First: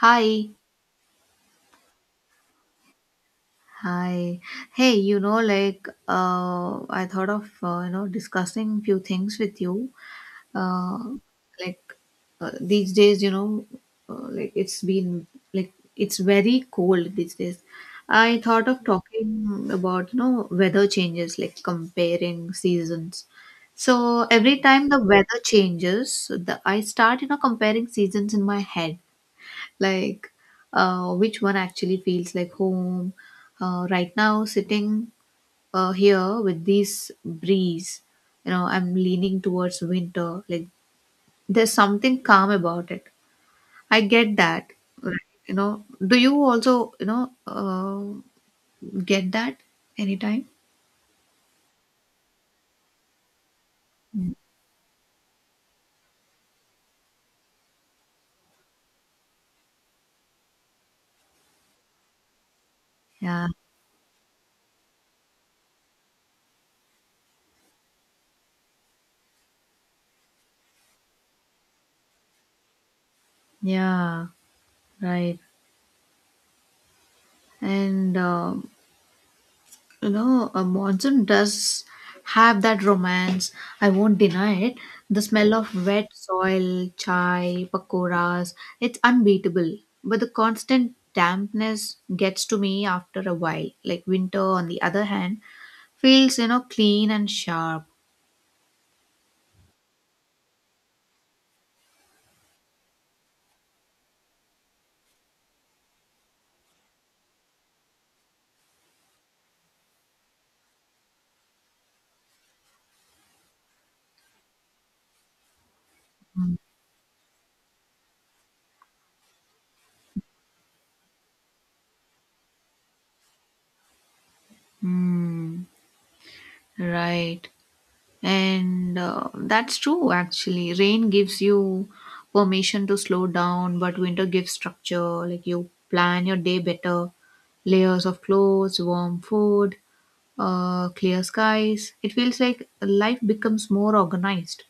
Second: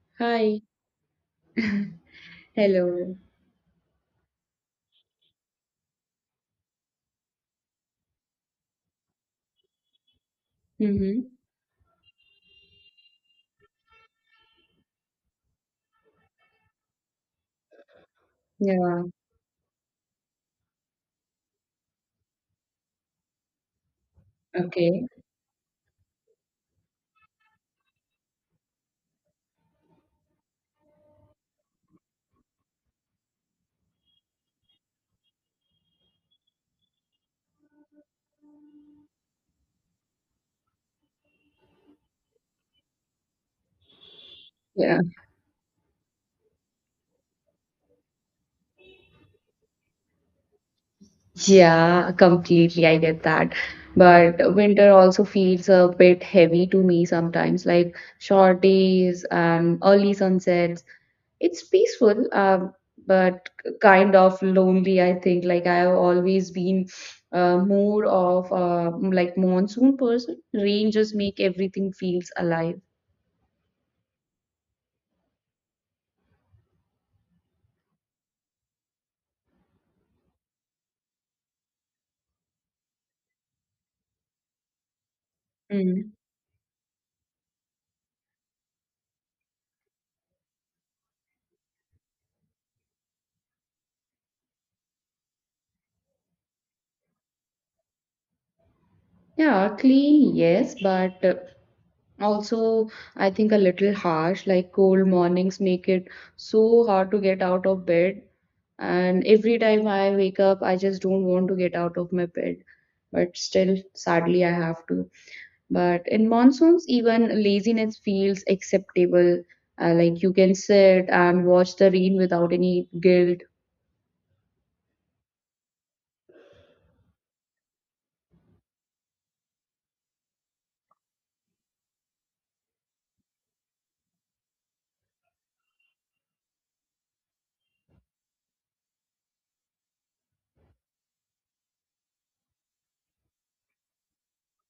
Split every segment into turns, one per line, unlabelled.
Hi,
Hi. Hello.
hi. Hey, you know, I thought of you know discussing few things with you. Uh,
Mm-hmm.
like these days, you know, like it's been like it's very cold these days. I thought of
Yeah.
talking about you know weather changes, like comparing seasons. So every time the
Okay.
weather changes, the I start you know comparing seasons in my head like which one actually feels like home. Right now, sitting here with this breeze, you know, I'm leaning towards winter. Like, there's something calm about it. I get that,
Yeah.
right? You know, do you also, you know, get that anytime?
Yeah, completely. I get that.
Mm.
But winter also feels a bit heavy to me sometimes, like short days and early sunsets. It's peaceful,
Yeah,
but kind of lonely, I think. Like I've always been more of like monsoon person. Rain just make everything feels alive.
yeah, right. And You know, a monsoon does have that romance. I won't deny it. The smell of wet
Mm.
soil, chai, pakoras, it's unbeatable. But the constant dampness gets to me after a while. Like winter, on the other hand, feels, you know, clean and sharp.
Yeah, clean, yes, but also, I think a little harsh, like cold mornings make it so hard to get out of bed. And every time I wake up, I just don't want to get out of my bed. But still, sadly, I have to. But in monsoons, even laziness feels acceptable. Like you can sit and watch the rain without any guilt.
Hmm, right. And that's true, actually. Rain gives you permission to slow down, but winter gives structure. Like you plan your day better. Layers of clothes, warm food, clear skies. It feels like life becomes more organized.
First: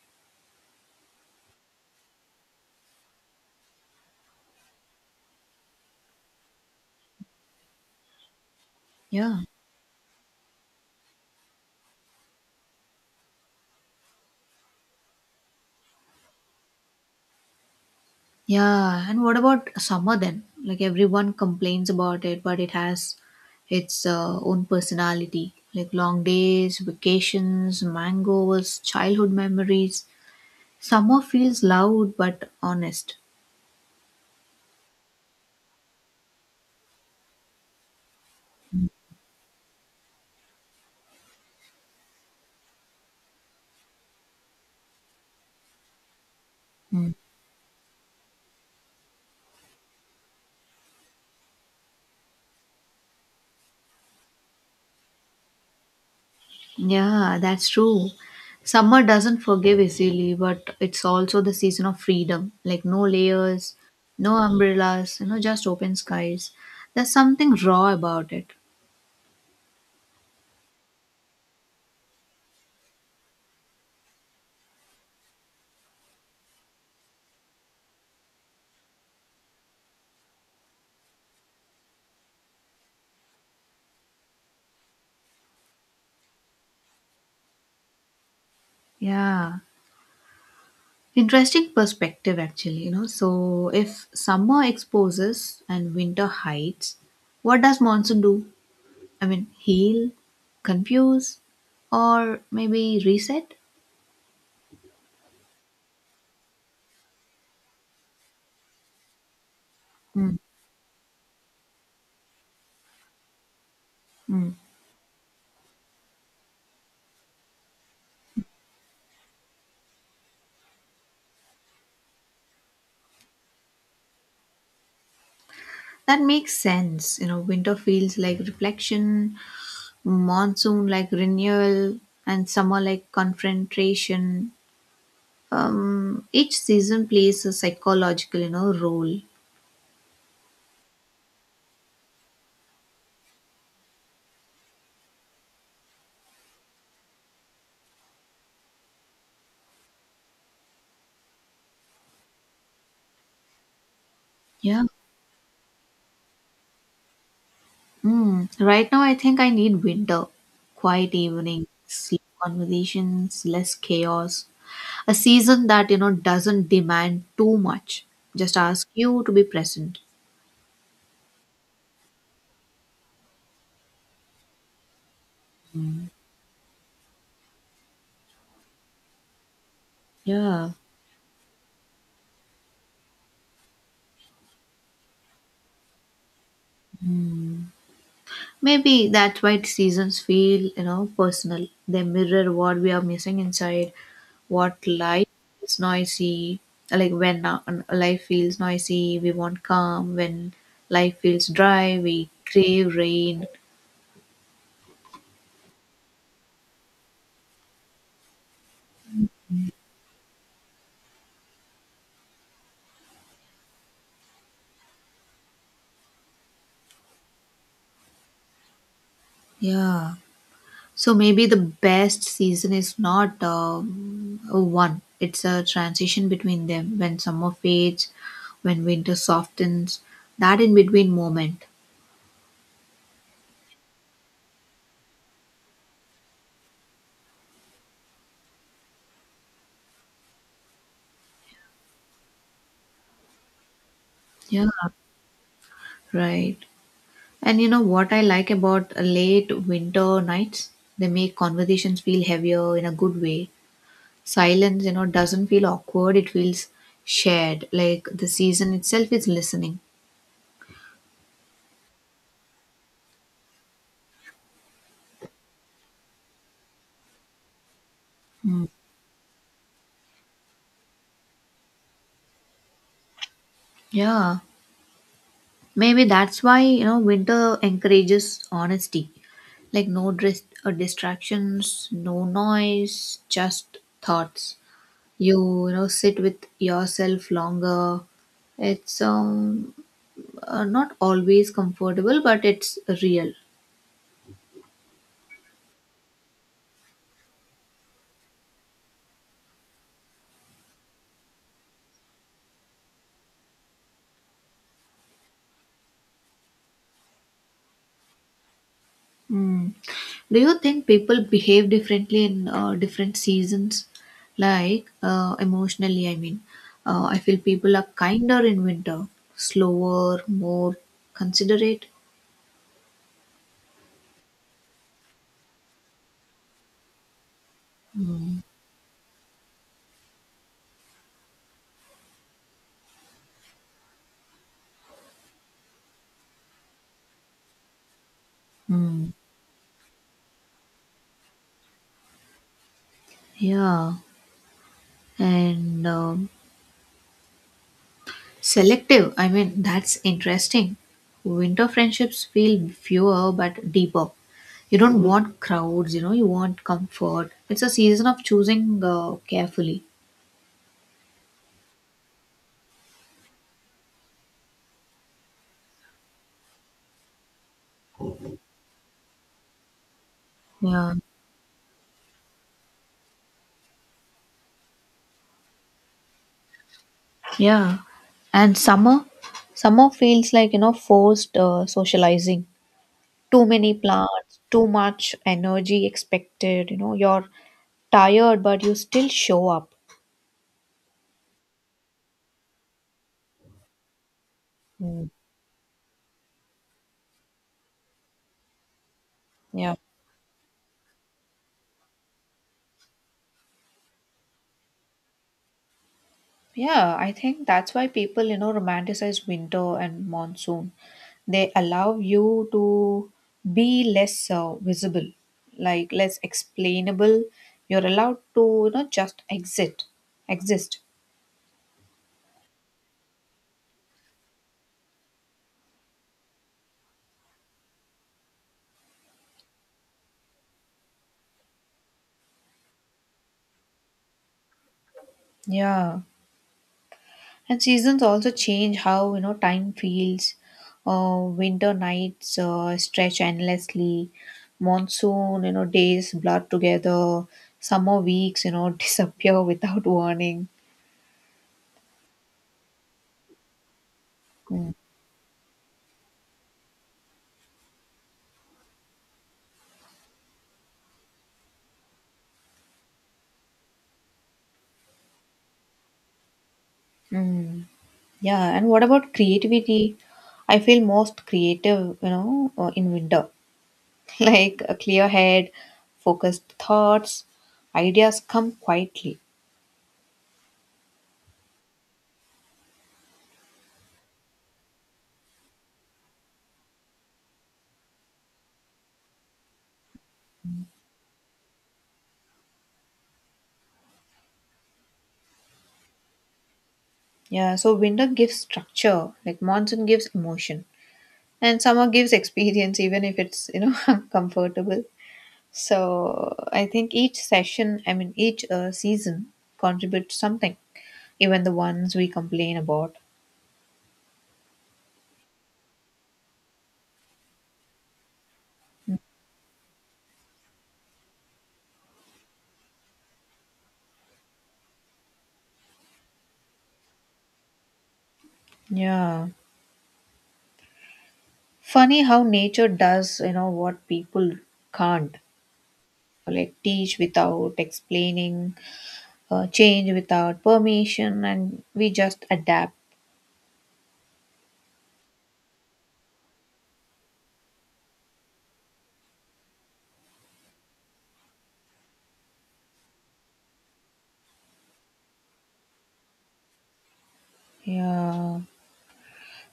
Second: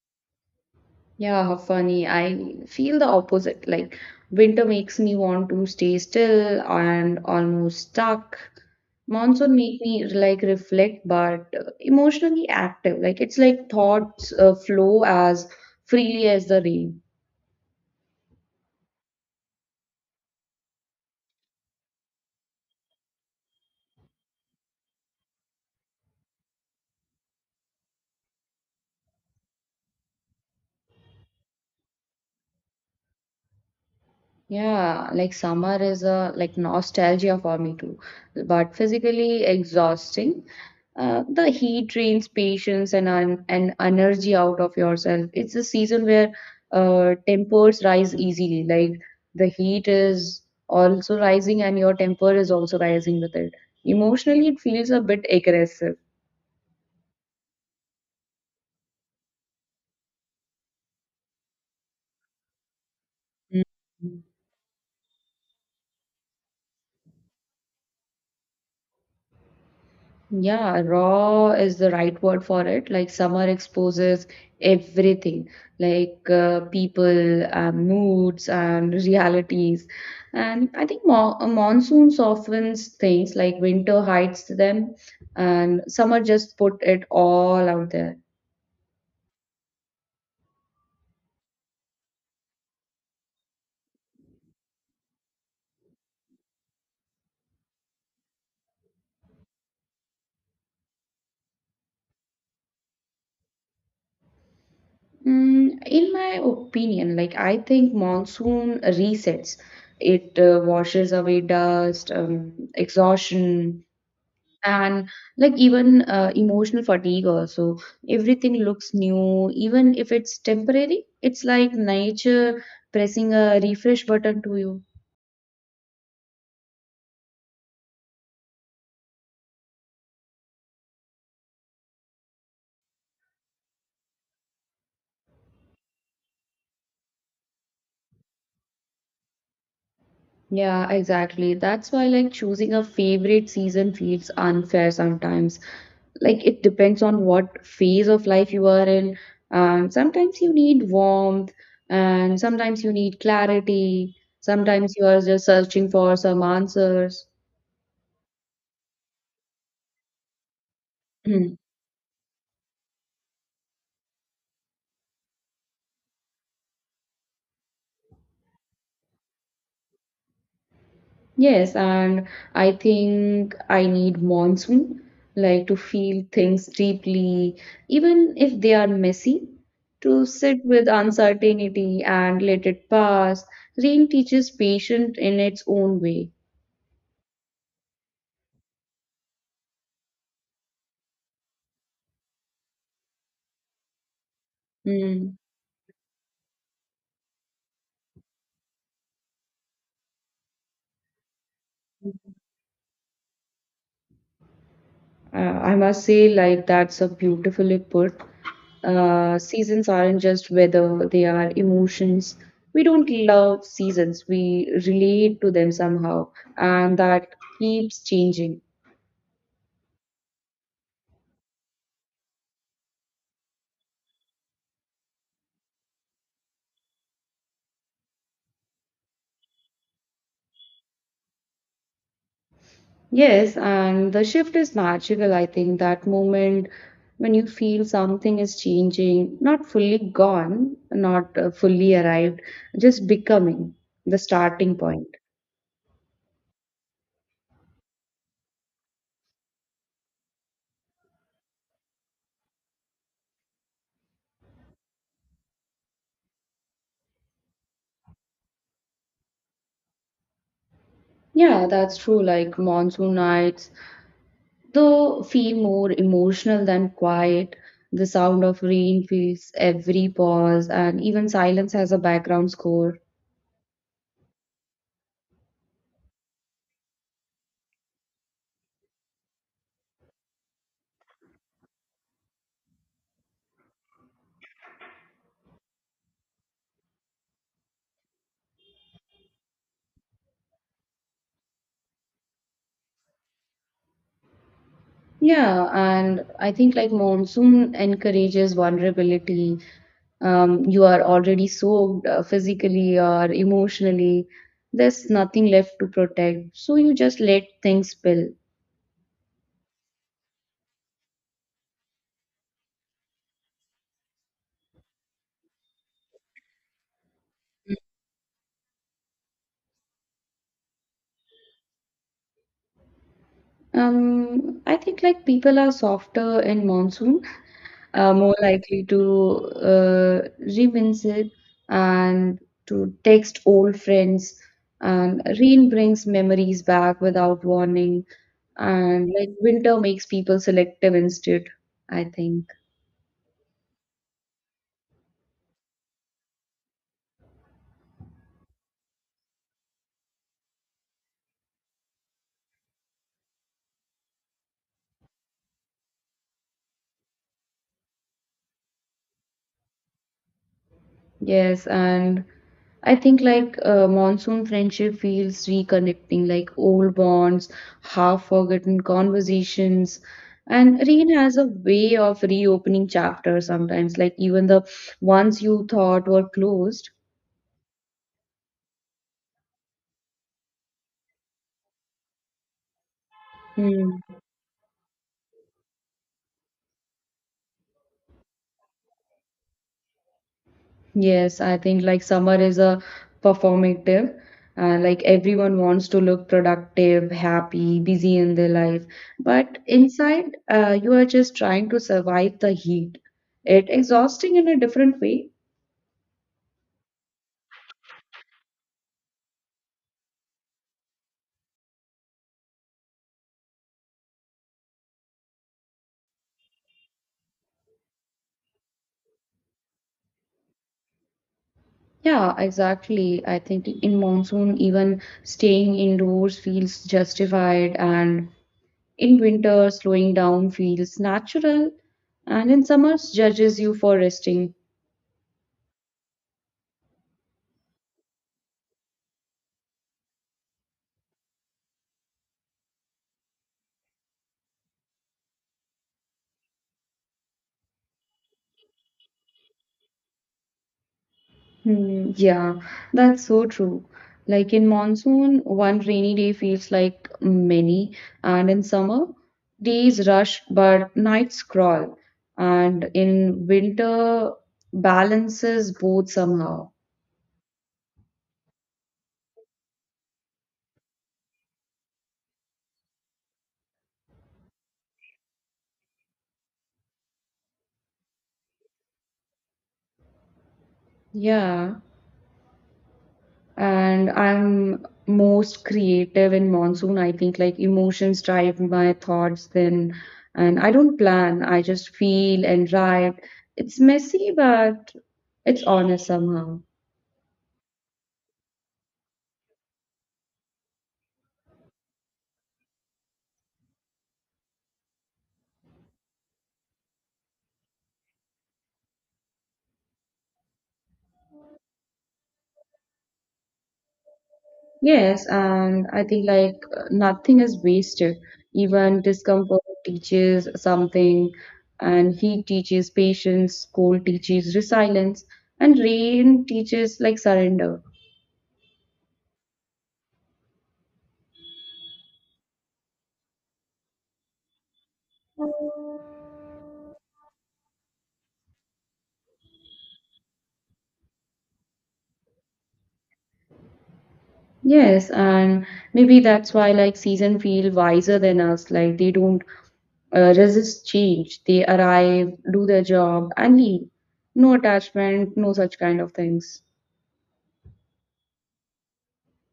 Yeah, how funny. I feel the opposite. Like winter makes me want to stay still and almost stuck.
Yeah.
Monsoon make me like reflect, but emotionally active. Like it's like thoughts flow as freely as the rain.
Yeah. And what about summer then? Like everyone complains about it, but it has its own personality. Like long days, vacations, mangoes, childhood memories. Summer feels loud but honest.
Yeah, like summer is a like nostalgia for me too, but physically exhausting. The heat drains patience and un and energy out of yourself. It's a season where
Mm.
tempers rise easily. Like the heat is also rising and your temper is also rising with it. Emotionally, it feels a bit aggressive.
Yeah, that's true. Summer doesn't forgive easily, but it's also the season of freedom. Like no layers,
Mm.
no umbrellas, you know, just open skies. There's something raw about it.
Yeah, raw is the right word for it. Like summer exposes everything, like people, moods, and realities. And I think mo a monsoon softens things, like winter hides them, and summer just put it all out there.
Yeah. Interesting perspective actually, you know. So if summer exposes and winter hides, what does monsoon do? I mean, heal, confuse, or maybe reset?
In my opinion, like I think monsoon resets.
Mm.
It washes away dust, exhaustion,
Mm.
and like even emotional fatigue also everything looks new even if it's temporary. It's like nature pressing a refresh button to you.
That makes sense. You know, winter feels like reflection, monsoon like renewal, and summer like confrontation. Each season plays a psychological, you know, role.
Yeah, exactly, that's why like choosing a favorite season feels unfair sometimes. Like it depends on what phase of life you are in, and sometimes you need warmth, and sometimes you need clarity.
Yeah.
Sometimes you are just searching for some answers.
Mm. Right now, I think I need winter, quiet evenings, sleep, conversations, less chaos. A season that you know doesn't demand too much. Just ask you to be present.
Yes, and I think I need monsoon, like to feel things deeply, even if they are messy, to sit
Yeah.
with uncertainty and let it pass. Rain teaches patience in its own way.
Maybe that's why seasons feel, you know, personal. They mirror what we are missing inside, what life
Mm.
is noisy. Like when life feels noisy, we want calm. When life feels dry, we crave rain.
I must say, like, that's a beautifully put. Seasons aren't just weather, they are emotions. We don't love seasons, we relate to them somehow, and that keeps changing.
Yeah. So maybe the best season is not a one. It's a transition between them. When summer fades, when winter softens, that in between moment.
Yes, and the shift is magical. I think that moment when you feel something is changing, not fully gone, not fully arrived, just becoming the
Yeah.
starting point.
Right. And you know what I like about late winter nights? They make conversations feel heavier in a good way. Silence, you know, doesn't feel awkward, it feels shared. Like the season itself is listening.
Yeah, that's true. Like monsoon nights, though, feel more emotional than quiet. The sound of rain fills every pause, and even silence has a background score.
Yeah. Maybe that's why, you know, winter encourages honesty. Like no distractions, no noise, just thoughts. You know, sit with yourself longer. It's not always comfortable, but it's real.
Yeah, and I think like monsoon encourages vulnerability. You are already soaked physically or emotionally. There's nothing left to protect, so you just let things spill.
Mm. Do you think people behave differently in different seasons? Like emotionally, I mean, I feel people are kinder in winter, slower, more considerate.
I think like people are softer in monsoon, more likely to revisit and to text old friends, and rain brings memories back without warning. And
Mm.
like winter makes people selective instead, I think.
Yeah, and selective, I mean, that's interesting. Winter friendships feel fewer but deeper. You don't want crowds, you know, you want comfort. It's a season of choosing carefully.
Yes, and I think like monsoon friendship feels reconnecting, like old bonds, half forgotten conversations, and
Yeah.
rain has a way of reopening chapters sometimes, like even the ones you thought were closed.
Yeah. And summer feels like, you know, forced socializing. Too many
Hmm.
plants, too much energy expected, you know, you're tired, but you still show up.
Yes, I think like summer is a performative. Like
Mm.
everyone wants to look productive, happy, busy in their life, but
Yeah.
inside, you are just trying to survive the heat. It exhausting in a different way.
Yeah, I think that's why people, you know, romanticize winter and monsoon. They allow you to be less visible, like less explainable. You're allowed to, you know, just exist.
Yeah, exactly. I think in monsoon, even staying indoors feels justified, and in winter, slowing down feels natural, and in summers, judges you for resting.
Yeah. And seasons also change how, you know, time feels. Winter nights stretch endlessly. Monsoon, you know, days blur together. Summer weeks, you know, disappear without warning.
Hmm, yeah, that's so true. Like in
Mm.
monsoon, one rainy day feels like many, and in summer, days rush but nights crawl. And in winter, balances both somehow.
Mm. Yeah, and what about creativity? I feel most creative, you know, in winter. Like a clear head, focused thoughts, ideas come quietly.
Yeah, and I'm most creative in monsoon. I think like emotions drive my thoughts then, and I don't plan, I just feel and write. It's messy, but it's honest somehow.
Yeah, so winter gives structure, like monsoon gives emotion, and summer gives experience, even if it's, you know, uncomfortable. So I think each session, I mean, each season contributes something, even the ones we complain about.
Yes, and I think like nothing is wasted. Even discomfort teaches something, and heat teaches patience, cold teaches resilience, and rain teaches like surrender.
Yeah. Funny how nature does, you know, what people can't. Like teach without explaining, change without permission, and we just adapt.
Yes, and maybe that's why like season feel wiser than us. Like they don't resist change. They arrive, do their job, and leave. No attachment, no such kind of things.
Yeah,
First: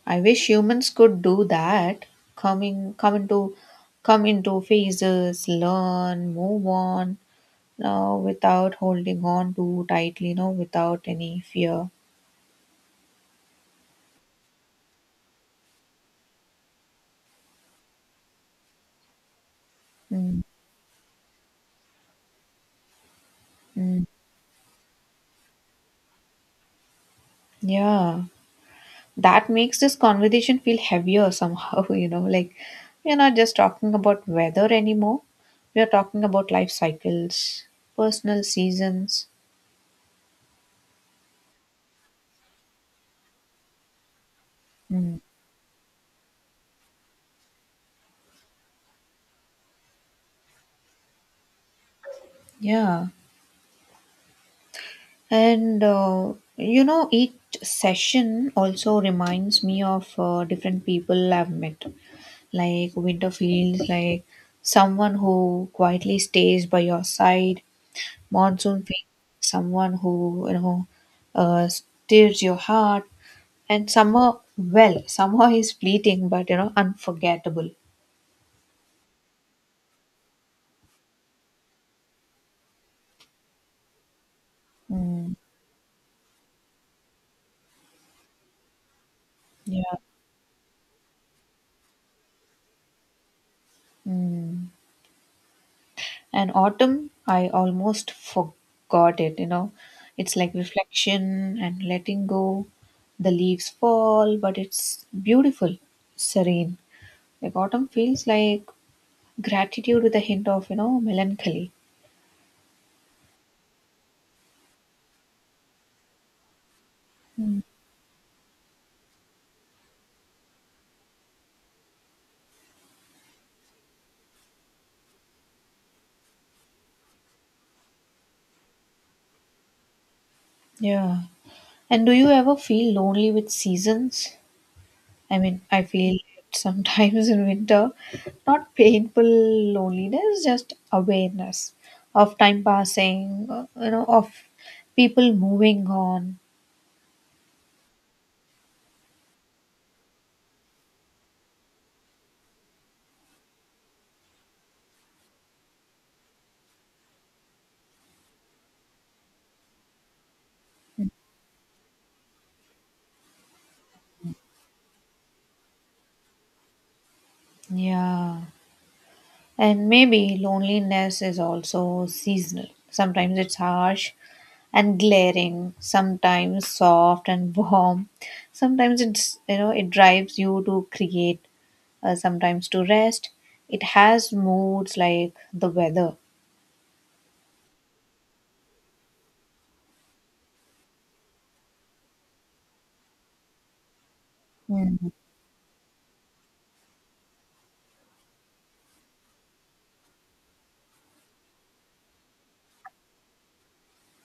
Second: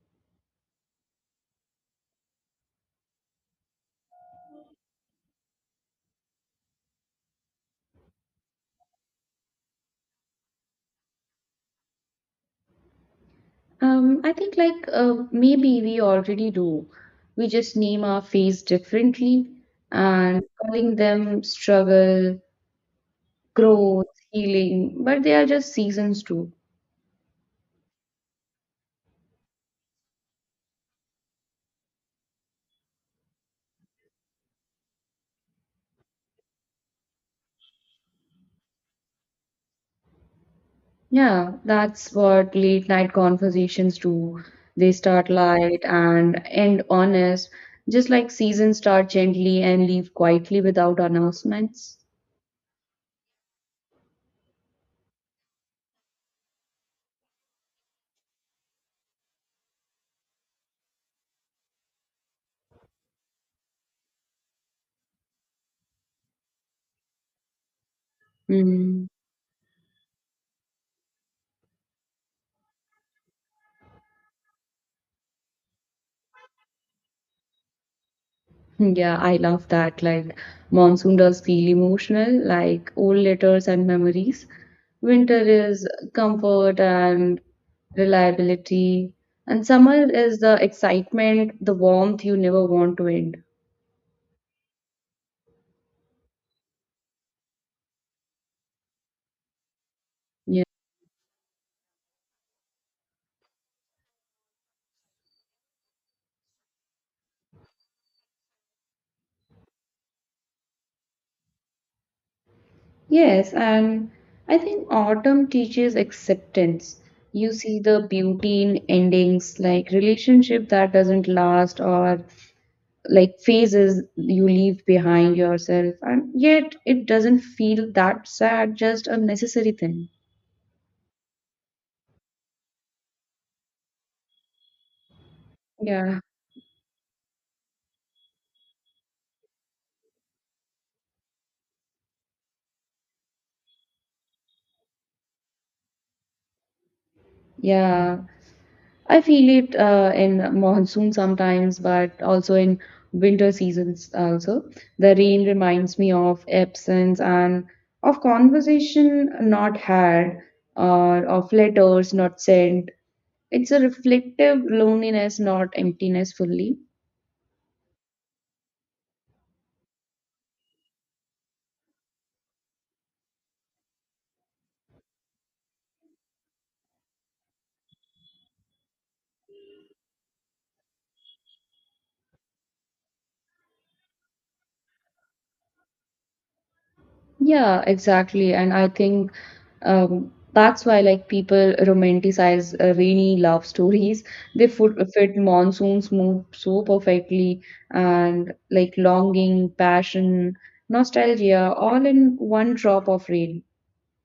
I wish humans could do that. Coming, come into, come into phases, learn, move on. Now, without holding on too tightly, you know, without any fear.
I think like maybe we already do. We just name our phase differently
Mm,
and calling them struggle,
mm,
growth, healing, but they are just seasons too.
yeah. That makes this conversation feel heavier somehow you know like we're not just talking about weather anymore, we are talking about life cycles, personal seasons.
Yeah, that's what late night conversations do. They
Mm,
start light and end honest, just like seasons start gently and leave quietly without announcements.
yeah. And you know each session also reminds me of different people I've met. Like winter feels like someone who quietly stays by your side, monsoon feels
Mm.
like someone who you know stirs your heart. And summer, well, summer is fleeting, but you know, unforgettable.
Yeah, I love that. Like, monsoon does feel emotional, like old letters and memories.
Mm,
Winter is comfort and reliability, and
yeah.
summer is the excitement, the warmth you never want to end.
Mm. And autumn, I almost forgot it, you know. It's like
Yeah.
reflection and letting go. The leaves fall, but it's beautiful, serene. Like autumn feels like gratitude with a hint of, you know, melancholy.
Yes, and I think autumn teaches acceptance. You see the beauty in endings, like relationship that doesn't last or like phases you leave behind yourself, and yet it doesn't feel that sad, just a necessary thing.
Yeah. And do you ever feel lonely with seasons? I mean, I feel
Yeah,
sometimes in winter, not painful loneliness, just awareness of time passing, you know, of people moving on.
yeah, I feel it in monsoon sometimes, but also in winter seasons also. The rain reminds me of absence and of conversation not had, or of letters not sent. It's a reflective loneliness, not emptiness fully.
Yeah. And maybe loneliness is also seasonal. Sometimes it's harsh and glaring, sometimes soft and warm. Sometimes it's, you know, it drives you to create, sometimes to rest. It has moods like the weather.
Yeah, exactly. And I think that's why like people romanticize rainy love stories. They
Mhm.
fit monsoons move so perfectly, and like longing, passion, nostalgia, all in one drop of rain.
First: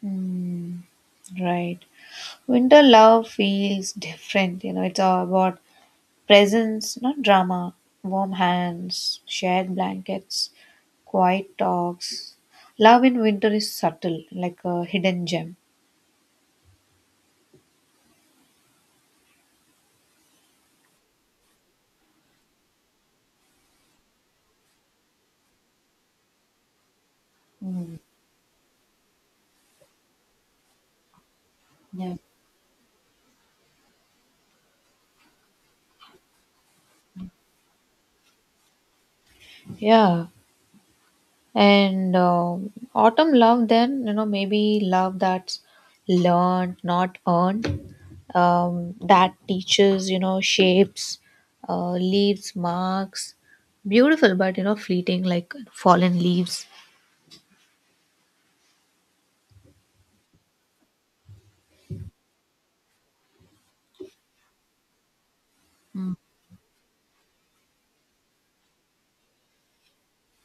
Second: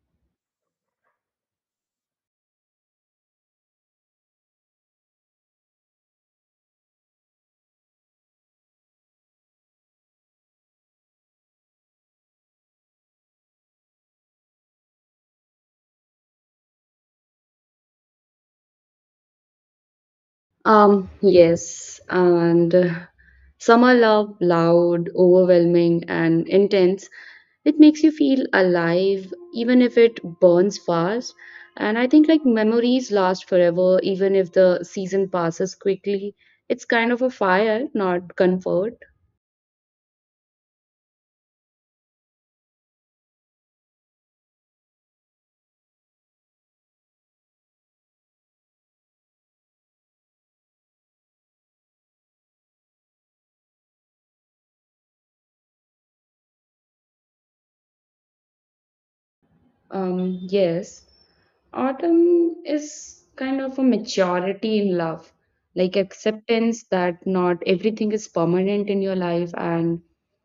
Mm, right. Winter love feels different. You know, it's all about presence, not drama. Warm hands, shared blankets, quiet talks. Love in winter is subtle, like a hidden gem.
Yes, and some are love, loud, overwhelming, and intense. It
Mm,
makes you feel alive, even if it burns fast. And I
yeah.
think like memories last forever, even if the season passes quickly. It's kind of a fire, not comfort.
Yeah. And autumn love, then, you know, maybe love that's learned, not earned, that teaches, you know, shapes, leaves, marks. Beautiful, but, you know, fleeting like fallen leaves.
Yes. Autumn is kind of a maturity in love, like acceptance that not everything is permanent in your life, and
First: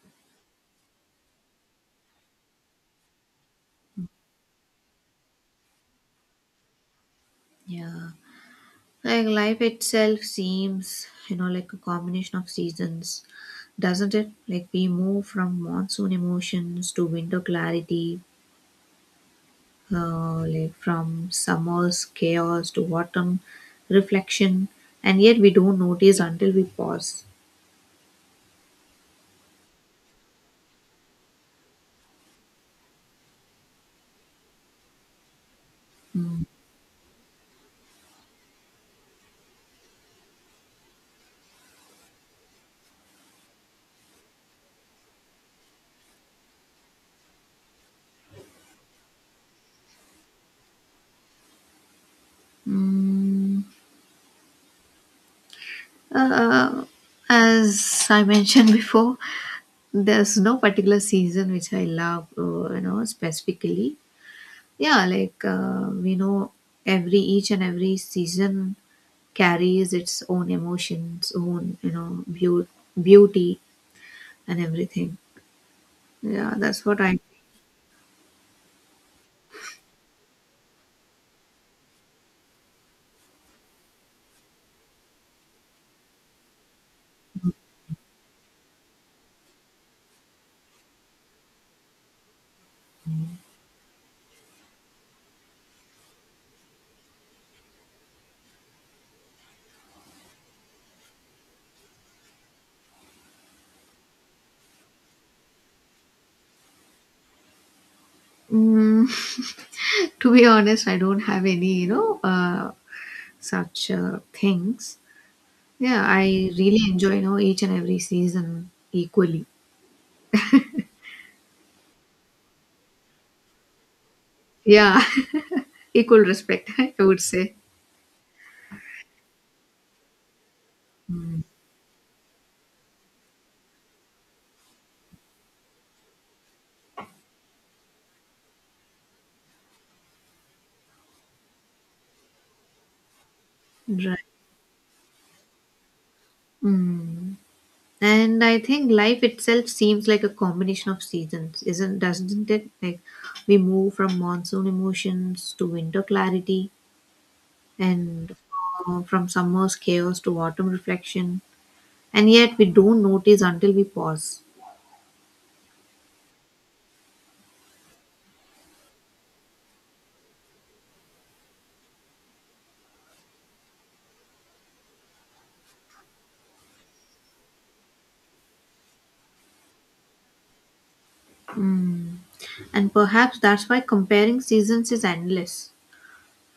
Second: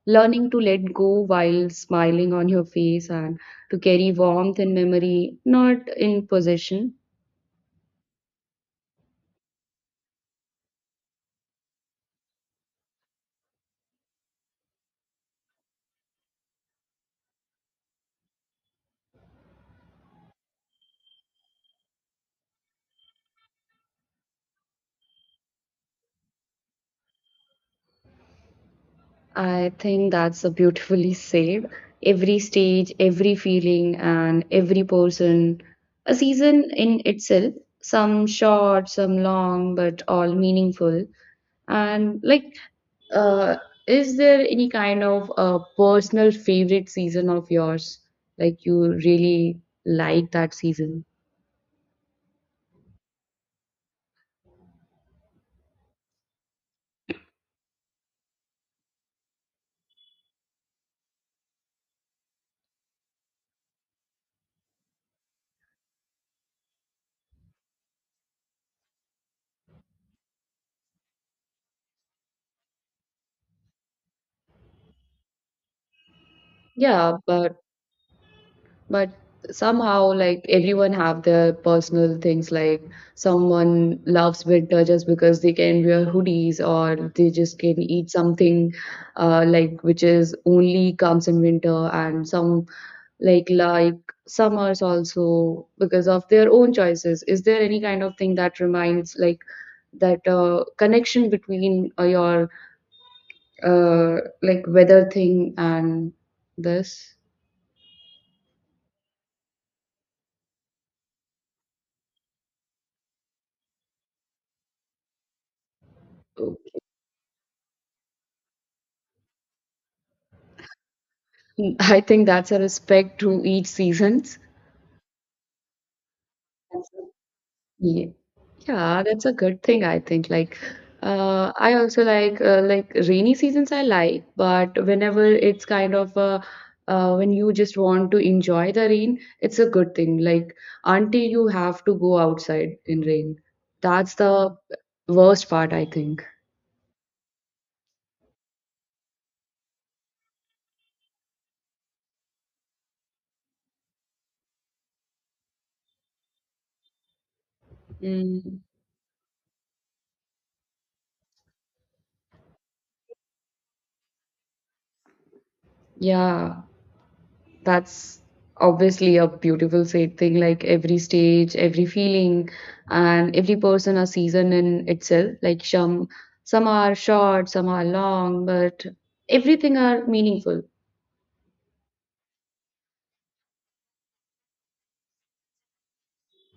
learning to let go while smiling on your face and to carry warmth and memory, not in possession.
Yeah. Like life itself seems, you know, like a combination of seasons, doesn't it? Like we move from monsoon emotions to winter clarity, like from summer's chaos to autumn reflection, and yet we don't notice until we pause.
I think that's a beautifully said. Every stage, every feeling, and every person, a
Mm.
season in itself, some short, some long, but all meaningful. And like, uh, is there any kind of personal favorite season of yours? Like, you really like that season?
Mm. Uh, uh, as I mentioned before, there's no particular season which I love, you know, specifically. Yeah, like we know every each and every season carries its own emotions, own you know beauty and everything. Yeah, that's what
Yeah,
I.
but somehow like everyone have their personal things, like someone loves winter just because they can wear hoodies, or they just can eat something like which is only comes in winter, and some like summers also because of their own choices. Is there any kind of thing that reminds like that connection between your uh, like weather thing and this?
Mm, to be honest, I don't have any, you know, such things. Yeah, I really enjoy, you know, each and every season equally.
I think that's a respect to each seasons.
Yeah, equal respect, I would say.
Yeah, yeah, that's a good thing, I think. Like,
Mm.
I also like rainy seasons I like, but whenever it's kind of when you just want to enjoy the rain, it's a good thing. Like until you have to go outside in rain, that's
Right.
the worst part, I think.
Mm. And I think life itself seems like a combination of seasons, isn't doesn't it? Like we move from monsoon emotions to winter clarity, and
Mm,
from summer's chaos to autumn reflection, and yet we don't notice until we pause.
yeah. That's obviously a beautiful fate thing, like every stage, every feeling, and every person a season in itself, like some are short, some are long, but everything are meaningful.
Mm. And perhaps that's why comparing seasons is endless,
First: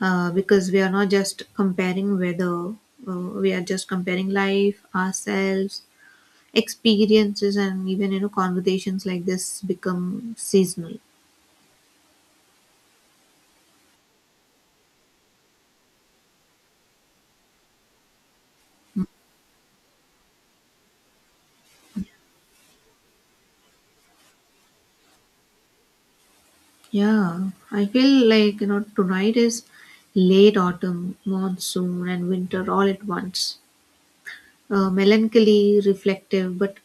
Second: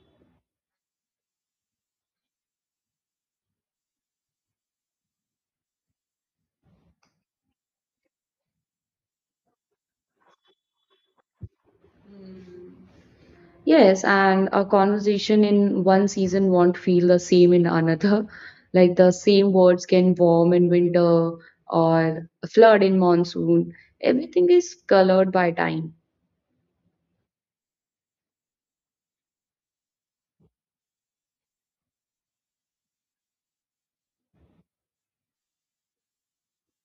because we are not just comparing weather, we are just comparing life ourselves, experiences, and even you know conversations like this become seasonal.
Yes, and a conversation in one season won't feel the same in another. Like the same words can warm in winter or flood in monsoon. Everything is colored by time.
Yeah, I feel like you know tonight is late autumn, monsoon and winter all at once, melancholy, reflective, but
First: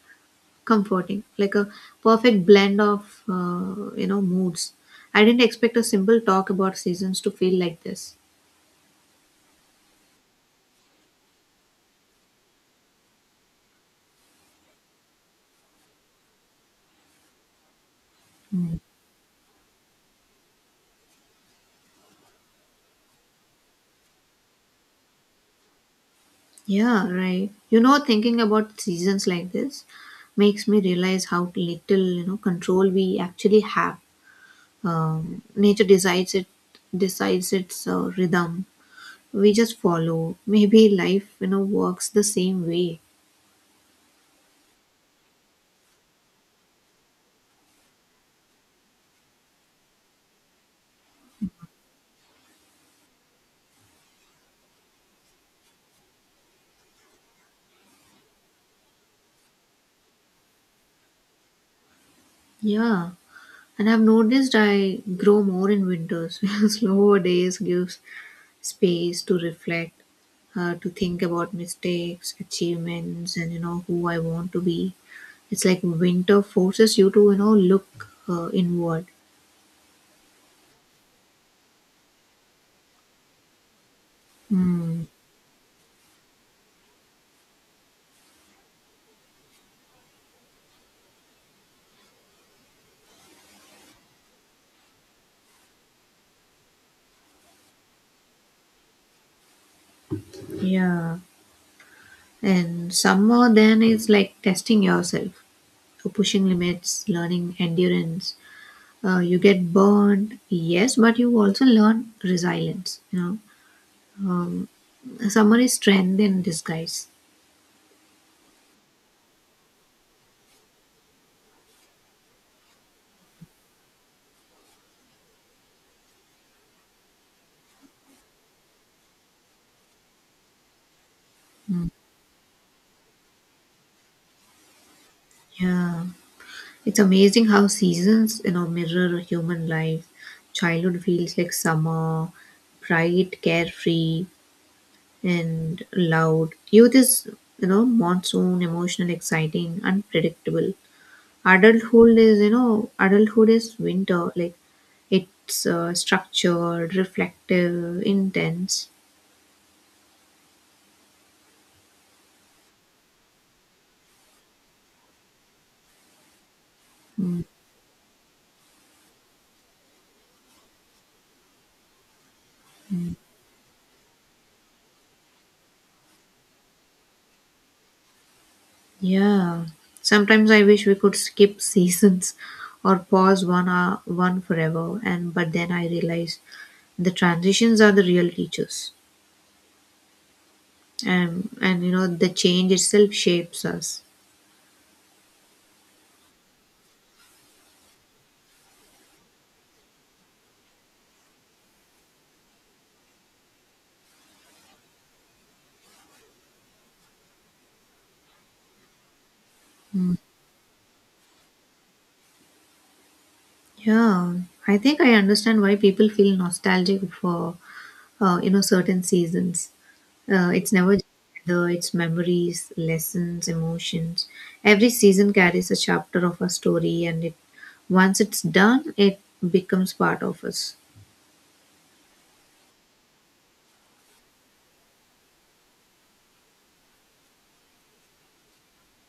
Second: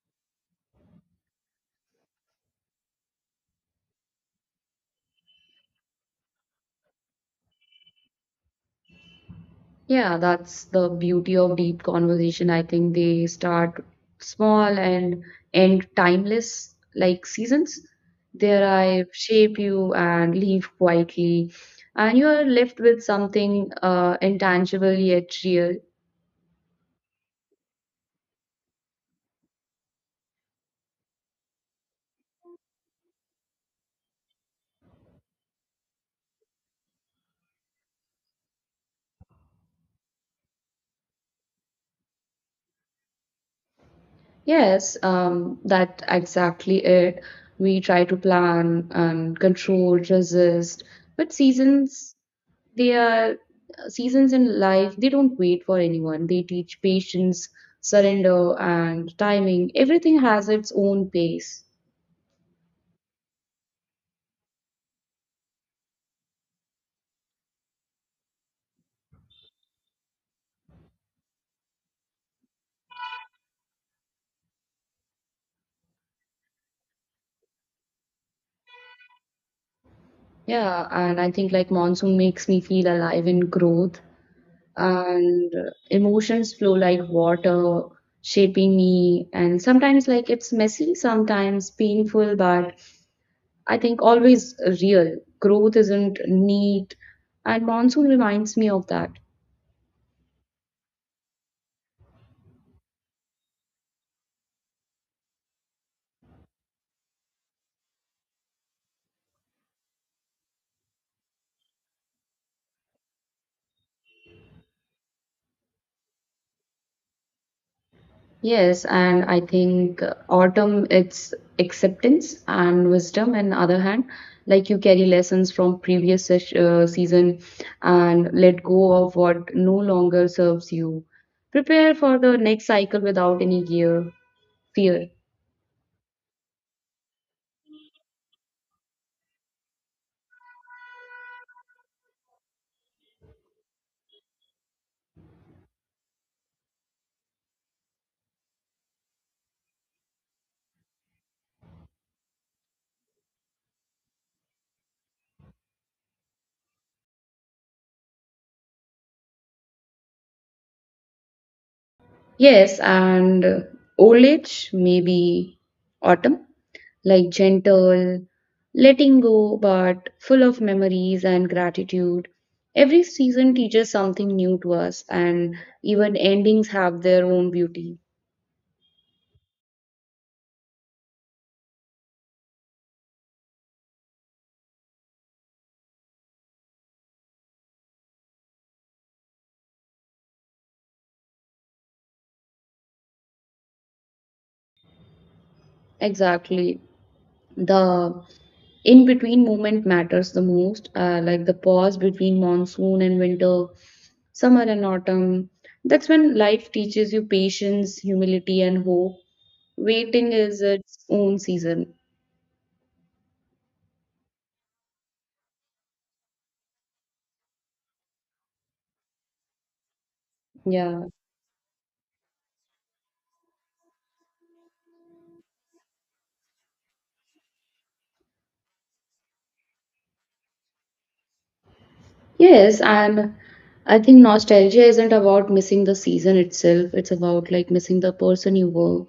comforting like a perfect blend of you know moods. I didn't expect a simple talk about seasons to feel like this.
Yeah, that's the beauty of deep conversation. I think they start small and end timeless, like seasons. There
Mm.
I shape you and leave quietly, and you are left with something intangible yet real.
Yeah, right, you know thinking about seasons like this makes me realize how little you know control we actually have. Um, nature decides it, decides its rhythm, we just follow. Maybe life you know works the same way.
Yes, that exactly it. We try to plan and control, resist, but seasons, they are seasons in life, they don't wait for anyone. They teach patience, surrender, and timing. Everything has its own pace.
Yeah, and I've noticed I grow more in winters. Slower days gives space to reflect, to think about mistakes, achievements, and you know who I want to be. It's like winter forces you to you know look inward.
Yeah, and I think like monsoon makes me feel alive in growth,
Hmm.
and emotions flow like water, shaping me. And sometimes, like, it's messy, sometimes painful, but I think always real. Growth isn't neat, and monsoon reminds me of that.
Yeah. And summer then is like testing yourself, so pushing limits, learning endurance. You get burned, yes, but you also learn resilience. You know, summer is strength in disguise.
Yes, and I think autumn it's acceptance and wisdom. And other hand, like you carry lessons from previous season, and let go of what no longer serves you. Prepare for the next cycle without any gear fear.
Yeah. It's amazing how seasons, you know, mirror human life. Childhood feels like summer, bright, carefree, and loud. Youth is, you know, monsoon, emotional, exciting, unpredictable. Adulthood is, you know, adulthood is winter. Like it's structured, reflective, intense.
Yes, and old age maybe autumn, like
Hmm.
gentle, letting go, but full of memories and gratitude. Every season teaches something new to us, and even endings have their own beauty.
Yeah. Sometimes I wish we could skip seasons or pause one hour, one forever, and but then I realize the transitions are the real teachers. And you know the change itself shapes us.
Exactly. The in between moment matters the most, like the pause between monsoon and winter, summer and autumn. That's when life teaches you patience, humility, and hope. Waiting is its own season.
Yeah. I think I understand why people feel nostalgic for you know certain seasons. It's never just
Yeah.
weather, it's memories, lessons, emotions. Every season carries a chapter of a story, and it once it's done, it becomes part of us.
Yes, and I think nostalgia isn't about missing the season itself. It's about like missing the person you were,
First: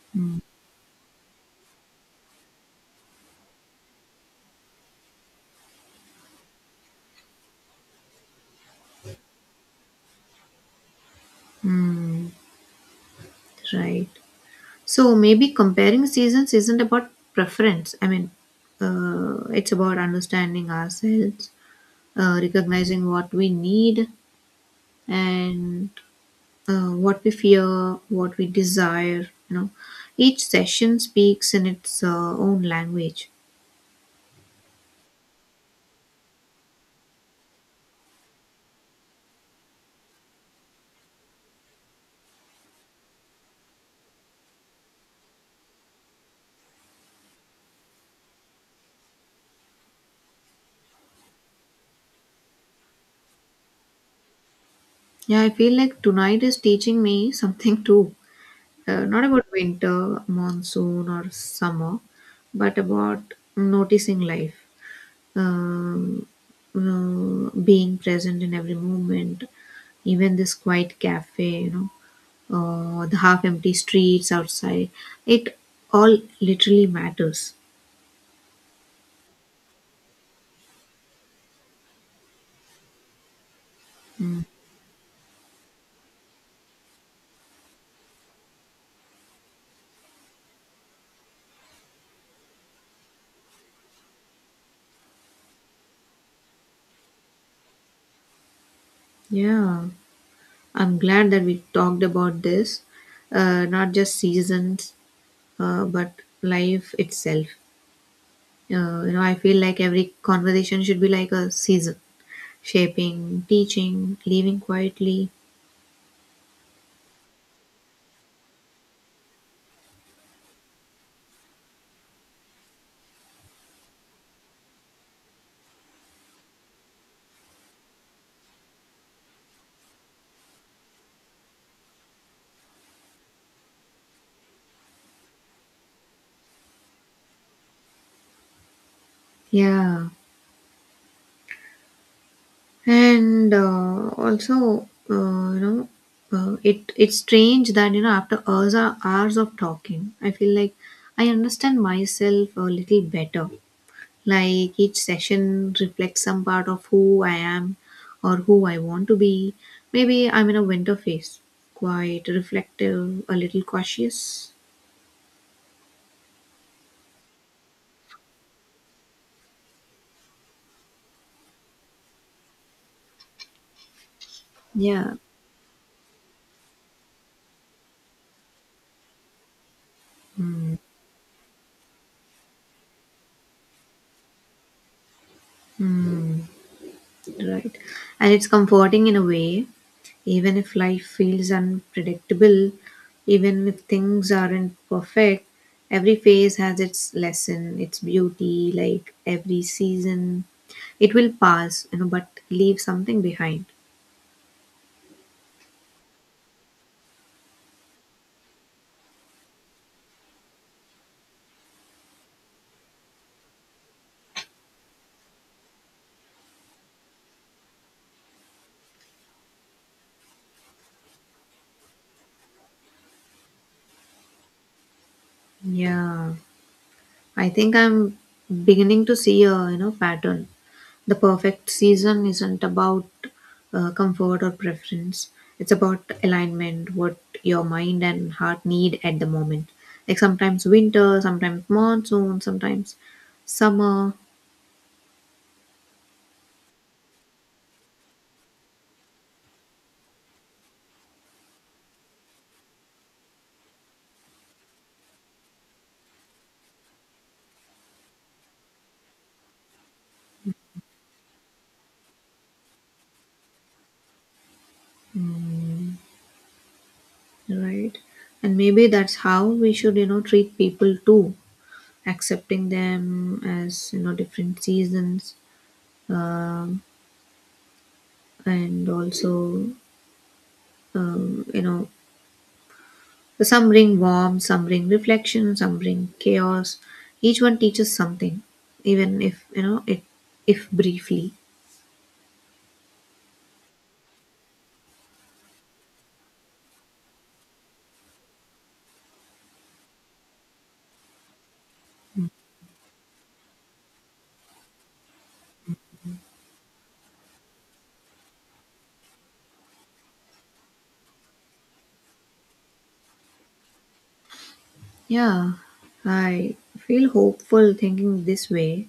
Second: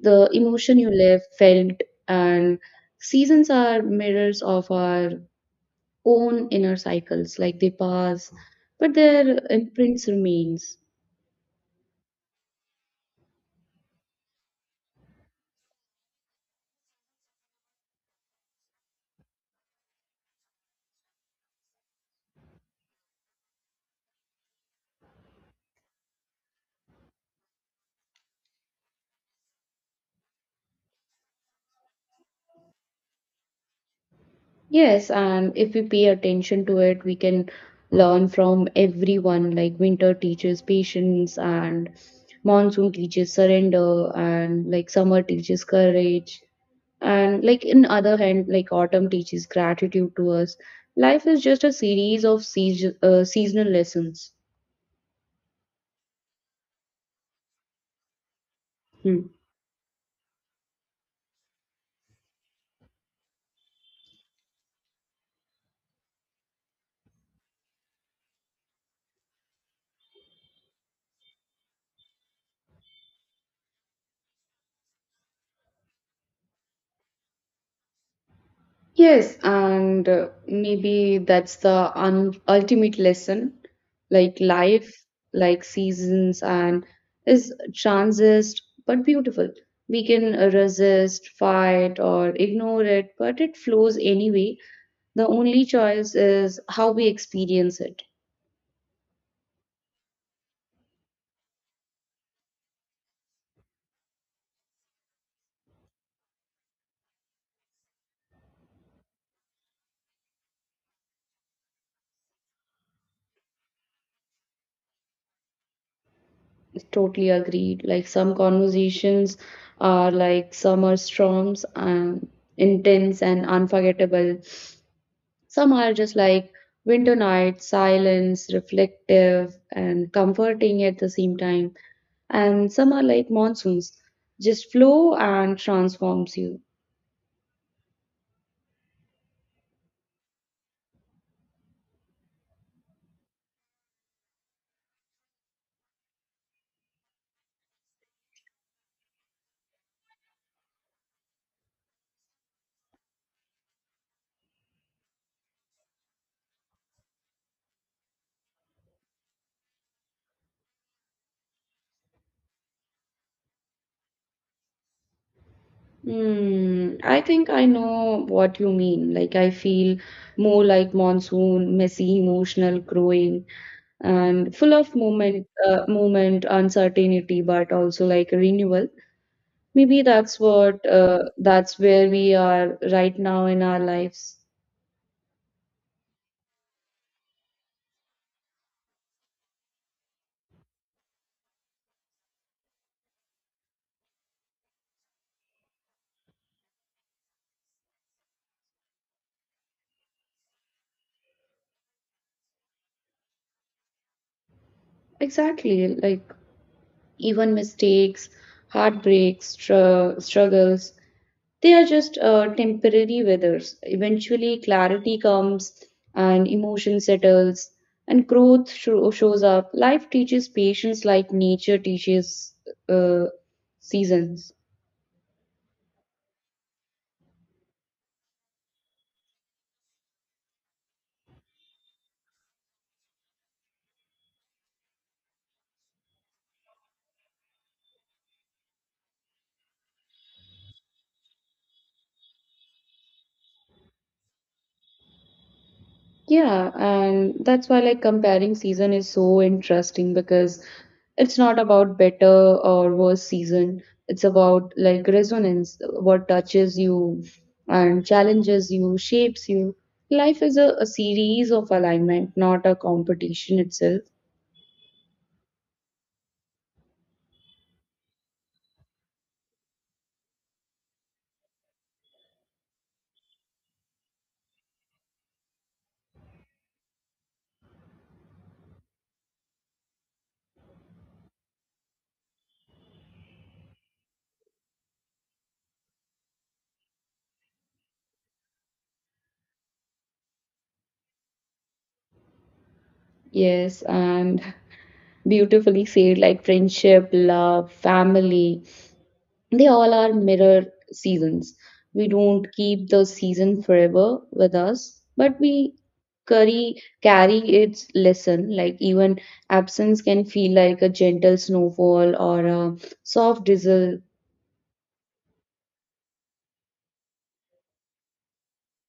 the emotion you lived, felt, and seasons are mirrors of our own inner cycles. Like they pass, but their imprints remains.
Hmm. Right. So maybe comparing seasons isn't about preference. I mean, it's about understanding ourselves, recognizing what we need, and what we fear, what we desire. You know, each session speaks in its own language.
Yes, and if we pay attention to it, we can learn from everyone. Like winter teaches patience, and monsoon teaches surrender, and like summer teaches courage. And like in other hand, like autumn teaches gratitude to us. Life is just a series of seasonal lessons.
Yeah, I feel like tonight is teaching me something too.
Hmm.
Not about winter, monsoon, or summer, but about noticing life, um, being present in every moment, even this quiet cafe, you know, the half empty streets outside. It all literally matters.
Yes, and maybe that's the ultimate lesson. Like
Mm.
life, like seasons, and is transist but beautiful. We can resist, fight, or ignore it, but it flows anyway. The only choice is how we experience it.
Yeah, I'm glad that we talked about this, not just seasons, but life itself. You know, I feel like every conversation should be like a season, shaping, teaching, leaving quietly.
Totally agreed. Like some conversations are like summer storms and intense and unforgettable. Some are just like winter nights, silence, reflective, and comforting at the same time. And some are like monsoons, just flow and transforms you.
Yeah, and also, you know, it's strange that you know after hours of talking, I feel like I understand myself a little better. Like each session reflects some part of who I am or who I want to be. Maybe I'm in a winter phase, quite reflective, a little cautious.
Hmm, I think I know what you mean. Like, I feel more like monsoon, messy, emotional, growing, and full of
Yeah.
movement, uncertainty, but also like renewal. Maybe that's what, that's where we are right now in our lives.
Hmm, right. And it's comforting in a way, even if life feels unpredictable, even if things aren't perfect, every phase has its lesson, its beauty, like every season. It will pass, you know, but leave something behind.
Exactly, like even mistakes, heartbreaks, struggles, they are just temporary weathers. Eventually, clarity comes and emotion settles and growth shows up. Life teaches patience like nature teaches uh, seasons.
Yeah. I think I'm beginning to see a you know pattern. The perfect season isn't about comfort or preference. It's about alignment, what your mind and heart need at the moment. Like sometimes winter, sometimes monsoon, sometimes summer,
Yeah, and that's why like comparing season is so interesting, because it's not about better or worse season. It's about like resonance, what touches you and challenges you, shapes you. Life is a series of alignment, not a competition itself.
mm, right? And maybe that's how we should you know treat people too, accepting them as you know different seasons, and also you know, so, some bring warmth, some bring reflection, some bring chaos. Each one teaches something, even if you know it, if briefly.
Yes, and beautifully said, like friendship, love, family, they all are mirror seasons. We don't keep the season forever with us, but we carry its lesson. Like even absence can feel like a gentle snowfall or a soft drizzle.
Yeah, I feel hopeful thinking this way.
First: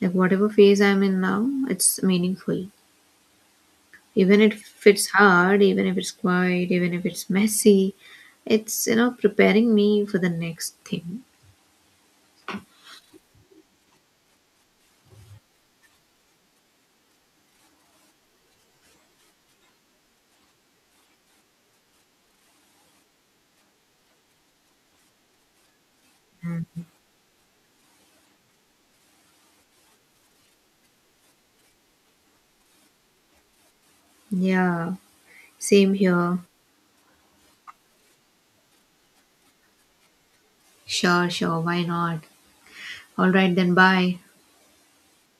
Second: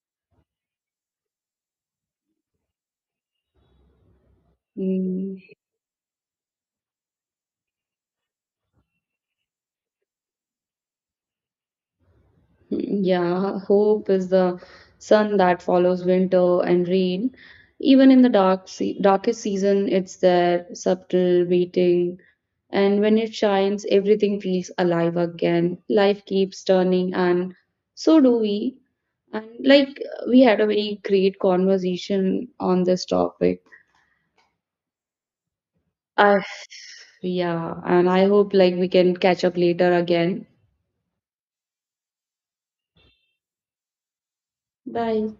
Like whatever phase I'm in now, it's meaningful. Even if it's
Mm.
hard, even if it's quiet, even if it's messy, it's you know preparing me for the next thing.
Yeah, hope is the sun that follows winter and rain. Even in the darkest season, it's there, subtle, waiting. And when it shines, everything feels alive again. Life keeps turning, and so do we. And like we had a very great conversation on this topic.
Yeah, same here.
I, yeah, and I hope like we can catch up later again.
Sure, sure, why not? All right, then bye.
Bye.